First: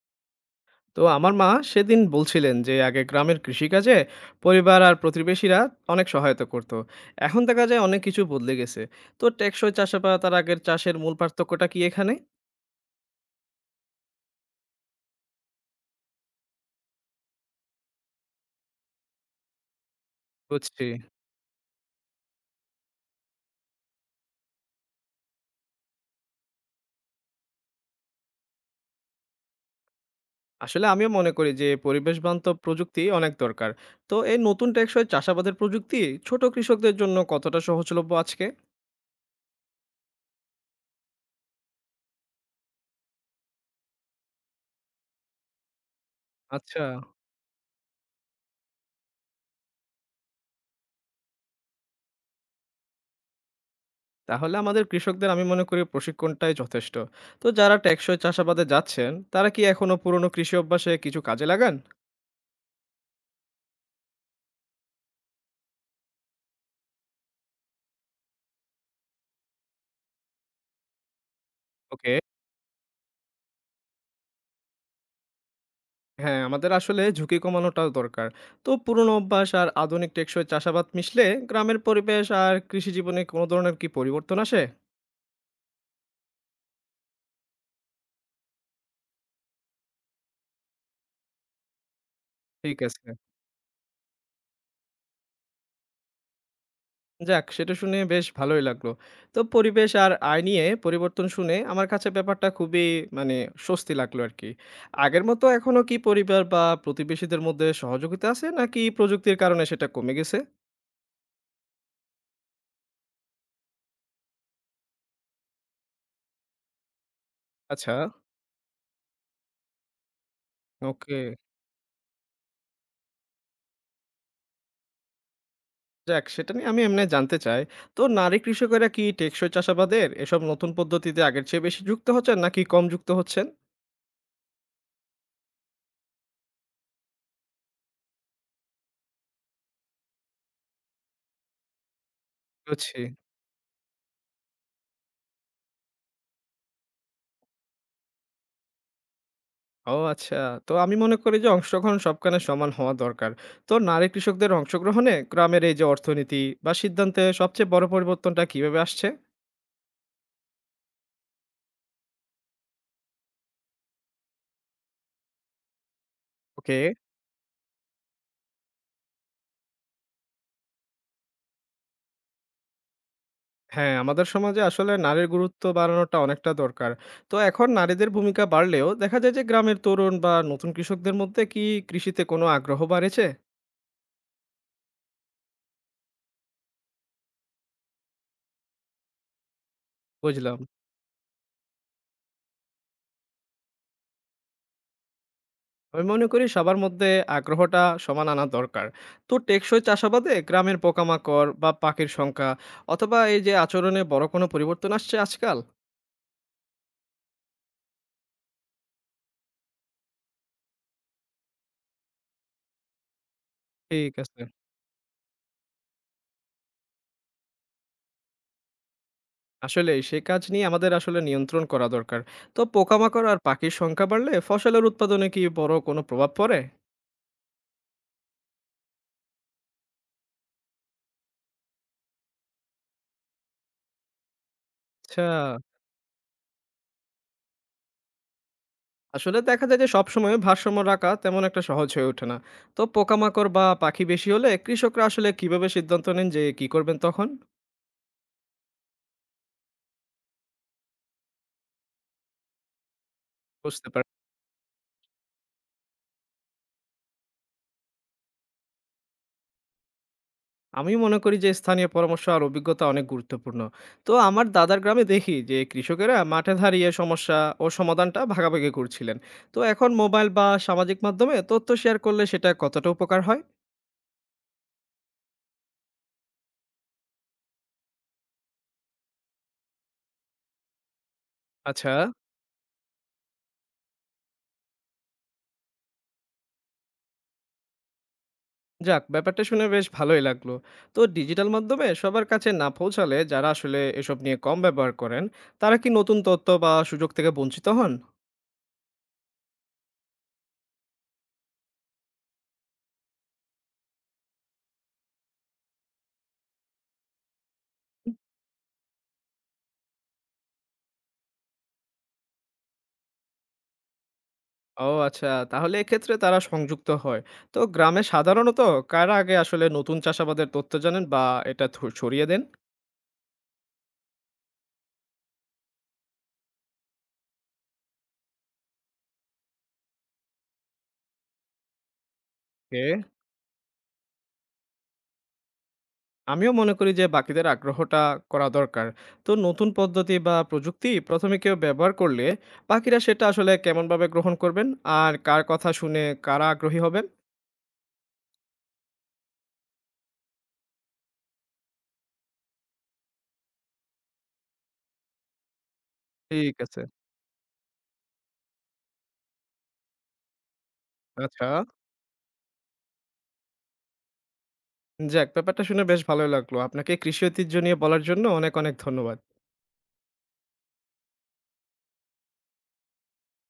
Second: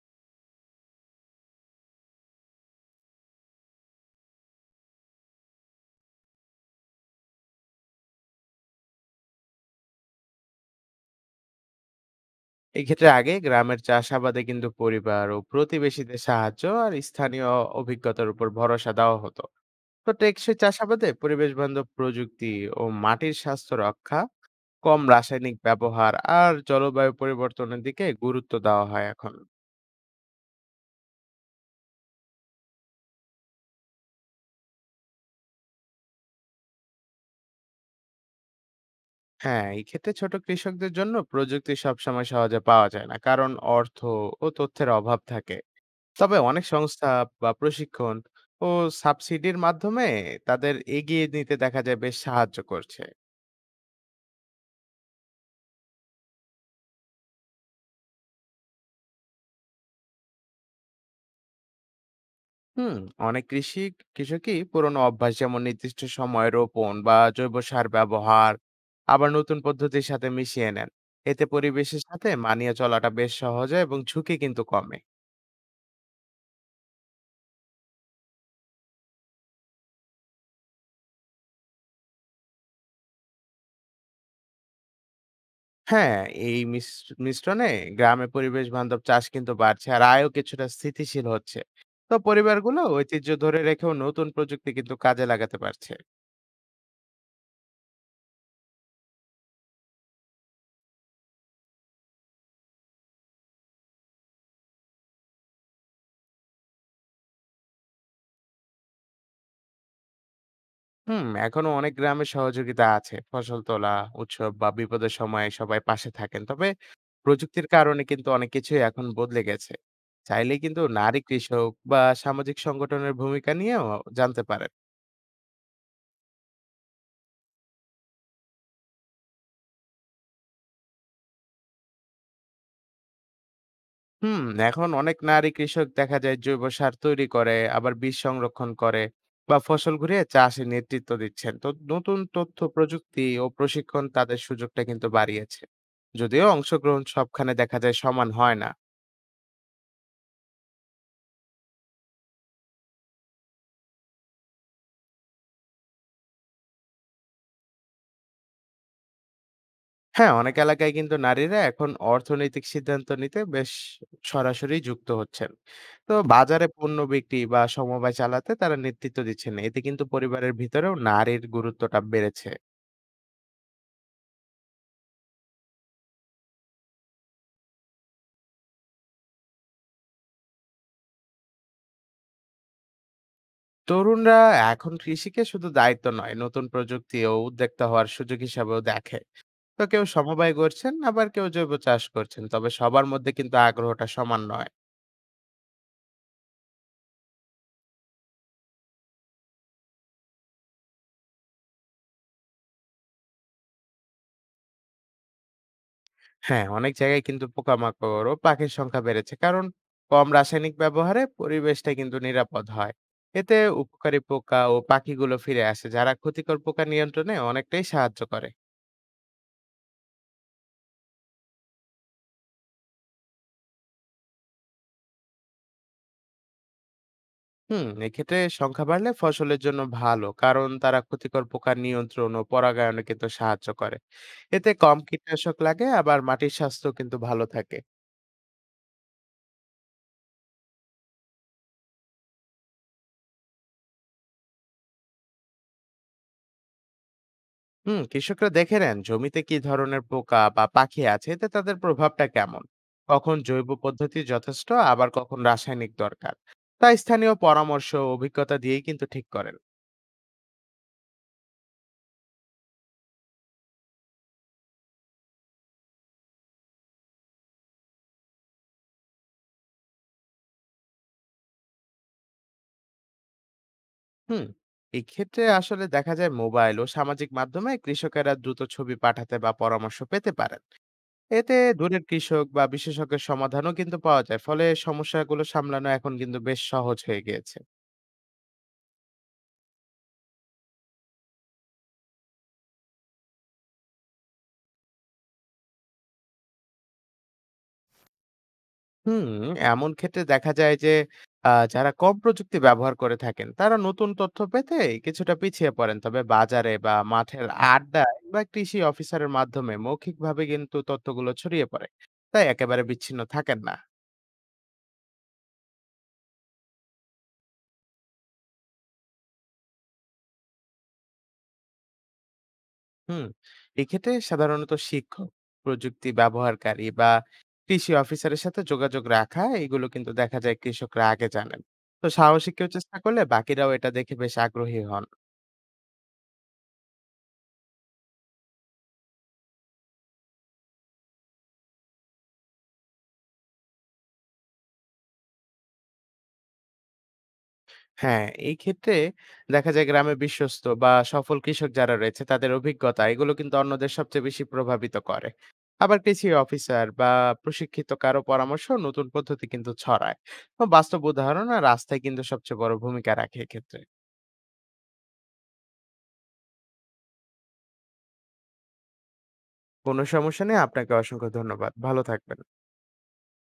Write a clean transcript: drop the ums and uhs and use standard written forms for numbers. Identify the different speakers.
Speaker 1: তো আমার মা সেদিন বলছিলেন যে আগে গ্রামের কৃষিকাজে পরিবার আর প্রতিবেশীরা অনেক সহায়তা করত। এখন দেখা যায় অনেক কিছু বদলে গেছে। তো টেকসই চাষাবাদ আর আগের চাষের মূল পার্থক্যটা কি এখানে?
Speaker 2: এক্ষেত্রে আগে গ্রামের চাষাবাদে কিন্তু পরিবার ও প্রতিবেশীদের সাহায্য আর স্থানীয় অভিজ্ঞতার উপর ভরসা দেওয়া হতো। তো টেকসই
Speaker 1: বুঝছি।
Speaker 2: চাষাবাদে পরিবেশ বান্ধব প্রযুক্তি ও মাটির স্বাস্থ্য রক্ষা, কম রাসায়নিক ব্যবহার আর জলবায়ু পরিবর্তনের দিকে গুরুত্ব দেওয়া হয় এখন।
Speaker 1: আসলে আমিও মনে করি যে পরিবেশ বান্ধব প্রযুক্তি অনেক দরকার। তো এই নতুন টেকসই চাষাবাদের প্রযুক্তি ছোট কৃষকদের জন্য কতটা সহজলভ্য আজকে?
Speaker 2: হ্যাঁ, এই ক্ষেত্রে ছোট কৃষকদের জন্য প্রযুক্তি সবসময় সহজে পাওয়া যায় না, কারণ অর্থ ও তথ্যের অভাব থাকে। তবে অনেক
Speaker 1: আচ্ছা।
Speaker 2: সংস্থা বা প্রশিক্ষণ ও সাবসিডির মাধ্যমে তাদের এগিয়ে নিতে দেখা যায়, বেশ সাহায্য করছে।
Speaker 1: তাহলে আমাদের কৃষকদের আমি মনে করি প্রশিক্ষণটাই যথেষ্ট। তো যারা টেকসই চাষাবাদে যাচ্ছেন তারা কি এখনো পুরনো কৃষি অভ্যাসে কিছু কাজে লাগান?
Speaker 2: হুম, অনেক কৃষকই পুরোনো অভ্যাস যেমন নির্দিষ্ট সময় রোপণ বা জৈব সার ব্যবহার আবার নতুন পদ্ধতির সাথে মিশিয়ে নেন। এতে পরিবেশের
Speaker 1: ওকে।
Speaker 2: সাথে মানিয়ে চলাটা বেশ সহজ হয় এবং ঝুঁকি কিন্তু কমে।
Speaker 1: হ্যাঁ, আমাদের আসলে ঝুঁকি কমানোটাও দরকার। তো পুরনো অভ্যাস আর আধুনিক টেকসই চাষাবাদ মিশলে গ্রামের পরিবেশ আর কৃষি জীবনে কোনো ধরনের কি পরিবর্তন আসে?
Speaker 2: হ্যাঁ, এই মিশ্রণে গ্রামে পরিবেশ বান্ধব চাষ কিন্তু বাড়ছে আর আয়ও কিছুটা স্থিতিশীল হচ্ছে। তো
Speaker 1: ঠিক
Speaker 2: পরিবারগুলো
Speaker 1: আছে।
Speaker 2: ঐতিহ্য ধরে রেখেও নতুন প্রযুক্তি কিন্তু কাজে লাগাতে পারছে।
Speaker 1: যাক, সেটা শুনে বেশ ভালোই লাগলো। তো পরিবেশ আর আয় নিয়ে পরিবর্তন শুনে আমার কাছে ব্যাপারটা খুবই মানে স্বস্তি লাগলো আরকি। আগের মতো এখনো কি পরিবার বা প্রতিবেশীদের মধ্যে সহযোগিতা আছে নাকি প্রযুক্তির কারণে সেটা কমে গেছে?
Speaker 2: হুম, এখনো অনেক গ্রামে সহযোগিতা আছে। ফসল তোলা, উৎসব বা বিপদের সময় সবাই পাশে থাকেন। তবে প্রযুক্তির
Speaker 1: আচ্ছা,
Speaker 2: কারণে কিন্তু অনেক কিছুই এখন বদলে গেছে। চাইলে কিন্তু
Speaker 1: ওকে।
Speaker 2: নারী কৃষক বা সামাজিক সংগঠনের ভূমিকা নিয়েও জানতে পারেন।
Speaker 1: যাক, সেটা নিয়ে আমি এমনে জানতে চাই। তো নারী কৃষকেরা কি টেকসই চাষাবাদের এসব নতুন পদ্ধতিতে আগের চেয়ে বেশি যুক্ত হচ্ছেন নাকি কম যুক্ত হচ্ছেন?
Speaker 2: হুম, এখন অনেক নারী কৃষক দেখা যায় জৈব সার তৈরি করে, আবার বীজ সংরক্ষণ করে বা ফসল ঘুরিয়ে চাষে নেতৃত্ব দিচ্ছেন। তো নতুন তথ্য
Speaker 1: বুঝছি।
Speaker 2: প্রযুক্তি ও প্রশিক্ষণ তাদের সুযোগটা কিন্তু বাড়িয়েছে। যদিও অংশগ্রহণ সবখানে দেখা যায় সমান হয় না।
Speaker 1: ও আচ্ছা। তো আমি মনে করি যে অংশগ্রহণ সবখানে সমান হওয়া দরকার। তো নারী কৃষকদের অংশগ্রহণে গ্রামের এই যে অর্থনীতি বা সিদ্ধান্তে সবচেয়ে বড় পরিবর্তনটা কিভাবে আসছে?
Speaker 2: হ্যাঁ, অনেক এলাকায় কিন্তু নারীরা এখন অর্থনৈতিক সিদ্ধান্ত নিতে বেশ সরাসরি যুক্ত হচ্ছেন। তো বাজারে
Speaker 1: ওকে।
Speaker 2: পণ্য বিক্রি বা সমবায় চালাতে তারা নেতৃত্ব দিচ্ছেন। এতে কিন্তু পরিবারের ভিতরেও নারীর গুরুত্বটা বেড়েছে।
Speaker 1: হ্যাঁ, আমাদের সমাজে আসলে নারীর গুরুত্ব বাড়ানোটা অনেকটা দরকার। তো এখন নারীদের ভূমিকা বাড়লেও দেখা যায় যে গ্রামের তরুণ বা নতুন কৃষকদের মধ্যে কি কৃষিতে কোনো আগ্রহ বাড়েছে?
Speaker 2: তরুণরা এখন কৃষিকে শুধু দায়িত্ব নয়, নতুন প্রযুক্তি ও উদ্যোক্তা হওয়ার সুযোগ হিসাবেও দেখে। তো কেউ সমবায়
Speaker 1: বুঝলাম।
Speaker 2: গড়ছেন, আবার কেউ জৈব চাষ করছেন। তবে সবার মধ্যে কিন্তু আগ্রহটা সমান নয়।
Speaker 1: আমি মনে করি সবার মধ্যে আগ্রহটা সমান আনা দরকার। তো টেকসই চাষাবাদে গ্রামের পোকামাকড় বা পাখির সংখ্যা অথবা এই যে আচরণে বড় কোনো পরিবর্তন আসছে আজকাল?
Speaker 2: হ্যাঁ, অনেক জায়গায় কিন্তু পোকামাকড় ও পাখির সংখ্যা বেড়েছে। কারণ কম রাসায়নিক ব্যবহারে পরিবেশটা কিন্তু নিরাপদ হয়। এতে
Speaker 1: ঠিক
Speaker 2: উপকারী
Speaker 1: আছে।
Speaker 2: পোকা ও পাখিগুলো ফিরে আসে, যারা ক্ষতিকর পোকা নিয়ন্ত্রণে অনেকটাই সাহায্য করে।
Speaker 1: আসলে সেই কাজ নিয়ে আমাদের আসলে নিয়ন্ত্রণ করা দরকার। তো পোকামাকড় আর পাখির সংখ্যা বাড়লে ফসলের উৎপাদনে কি বড় কোনো প্রভাব পড়ে?
Speaker 2: হুম, এক্ষেত্রে সংখ্যা বাড়লে ফসলের জন্য ভালো, কারণ তারা ক্ষতিকর পোকা নিয়ন্ত্রণ ও পরাগায়নে কিন্তু সাহায্য করে। এতে কম
Speaker 1: আচ্ছা।
Speaker 2: কীটনাশক লাগে, আবার মাটির স্বাস্থ্য কিন্তু ভালো থাকে।
Speaker 1: আসলে দেখা যায় যে সবসময় ভারসাম্য রাখা তেমন একটা সহজ হয়ে ওঠে না। তো পোকামাকড় বা পাখি বেশি হলে কৃষকরা আসলে কিভাবে সিদ্ধান্ত নেন যে কি করবেন তখন?
Speaker 2: হুম, কৃষকরা দেখে নেন জমিতে কি ধরনের পোকা বা পাখি আছে, এতে তাদের প্রভাবটা কেমন, কখন জৈব
Speaker 1: বুঝতে পারেন।
Speaker 2: পদ্ধতি যথেষ্ট আবার কখন রাসায়নিক দরকার। তা স্থানীয় পরামর্শ ও অভিজ্ঞতা দিয়েই কিন্তু ঠিক করেন।
Speaker 1: আমি মনে করি যে স্থানীয় পরামর্শ আর অভিজ্ঞতা অনেক গুরুত্বপূর্ণ। তো আমার দাদার গ্রামে দেখি যে কৃষকেরা মাঠে দাঁড়িয়ে সমস্যা ও সমাধানটা ভাগাভাগি করছিলেন। তো এখন মোবাইল বা সামাজিক মাধ্যমে তথ্য শেয়ার করলে সেটা কতটা উপকার হয়?
Speaker 2: হুম, এই ক্ষেত্রে আসলে দেখা যায় মোবাইল ও সামাজিক মাধ্যমে কৃষকেরা দ্রুত ছবি পাঠাতে বা পরামর্শ পেতে পারেন। এতে
Speaker 1: আচ্ছা।
Speaker 2: দূরের কৃষক বা বিশেষজ্ঞের সমাধানও কিন্তু পাওয়া যায়, ফলে সমস্যাগুলো সামলানো এখন কিন্তু বেশ সহজ হয়ে গিয়েছে।
Speaker 1: যাক, ব্যাপারটা শুনে বেশ ভালোই লাগলো। তো ডিজিটাল মাধ্যমে সবার কাছে না পৌঁছালে যারা আসলে এসব নিয়ে কম ব্যবহার করেন তারা কি নতুন তথ্য বা সুযোগ থেকে বঞ্চিত হন?
Speaker 2: হুম, এমন ক্ষেত্রে দেখা যায় যে আ যারা কম প্রযুক্তি ব্যবহার করে থাকেন, তারা নতুন তথ্য পেতে কিছুটা পিছিয়ে পড়েন। তবে বাজারে বা মাঠের আড্ডায় বা কৃষি অফিসারের মাধ্যমে মৌখিকভাবে কিন্তু তথ্যগুলো ছড়িয়ে পড়ে। তাই একেবারে বিচ্ছিন্ন থাকেন না।
Speaker 1: ও আচ্ছা। তাহলে এক্ষেত্রে তারা সংযুক্ত হয়। তো গ্রামে সাধারণত কারা আগে আসলে নতুন চাষাবাদের তথ্য জানেন বা এটা ছড়িয়ে দেন?
Speaker 2: হুম, এক্ষেত্রে সাধারণত শিক্ষক, প্রযুক্তি ব্যবহারকারী বা কৃষি অফিসারের সাথে যোগাযোগ রাখা, এগুলো কিন্তু দেখা যায় কৃষকরা আগে জানেন। তো সাহসী কেউ চেষ্টা
Speaker 1: কে?
Speaker 2: করলে বাকিরাও এটা দেখে বেশ আগ্রহী হন।
Speaker 1: আমিও মনে করি যে বাকিদের আগ্রহটা করা দরকার। তো নতুন পদ্ধতি বা প্রযুক্তি ১ম এ কেউ ব্যবহার করলে বাকিরা সেটা আসলে কেমনভাবে গ্রহণ করবেন? আর কার কথা শুনে কারা আগ্রহী হবেন?
Speaker 2: হ্যাঁ, এই ক্ষেত্রে দেখা যায় গ্রামে বিশ্বস্ত বা সফল কৃষক যারা রয়েছে তাদের অভিজ্ঞতা, এগুলো কিন্তু অন্যদের সবচেয়ে বেশি প্রভাবিত করে। আবার কৃষি
Speaker 1: ঠিক আছে।
Speaker 2: অফিসার বা প্রশিক্ষিত কারো পরামর্শ নতুন পদ্ধতি কিন্তু ছড়ায়। তো বাস্তব উদাহরণ
Speaker 1: আচ্ছা।
Speaker 2: আর রাস্তায় কিন্তু সবচেয়ে বড় ভূমিকা রাখে এক্ষেত্রে।
Speaker 1: যাক, ব্যাপারটা শুনে বেশ ভালোই লাগলো। আপনাকে কৃষি ঐতিহ্য নিয়ে বলার জন্য অনেক, অনেক ধন্যবাদ।
Speaker 2: কোনো সমস্যা নেই, আপনাকে অসংখ্য ধন্যবাদ। ভালো থাকবেন।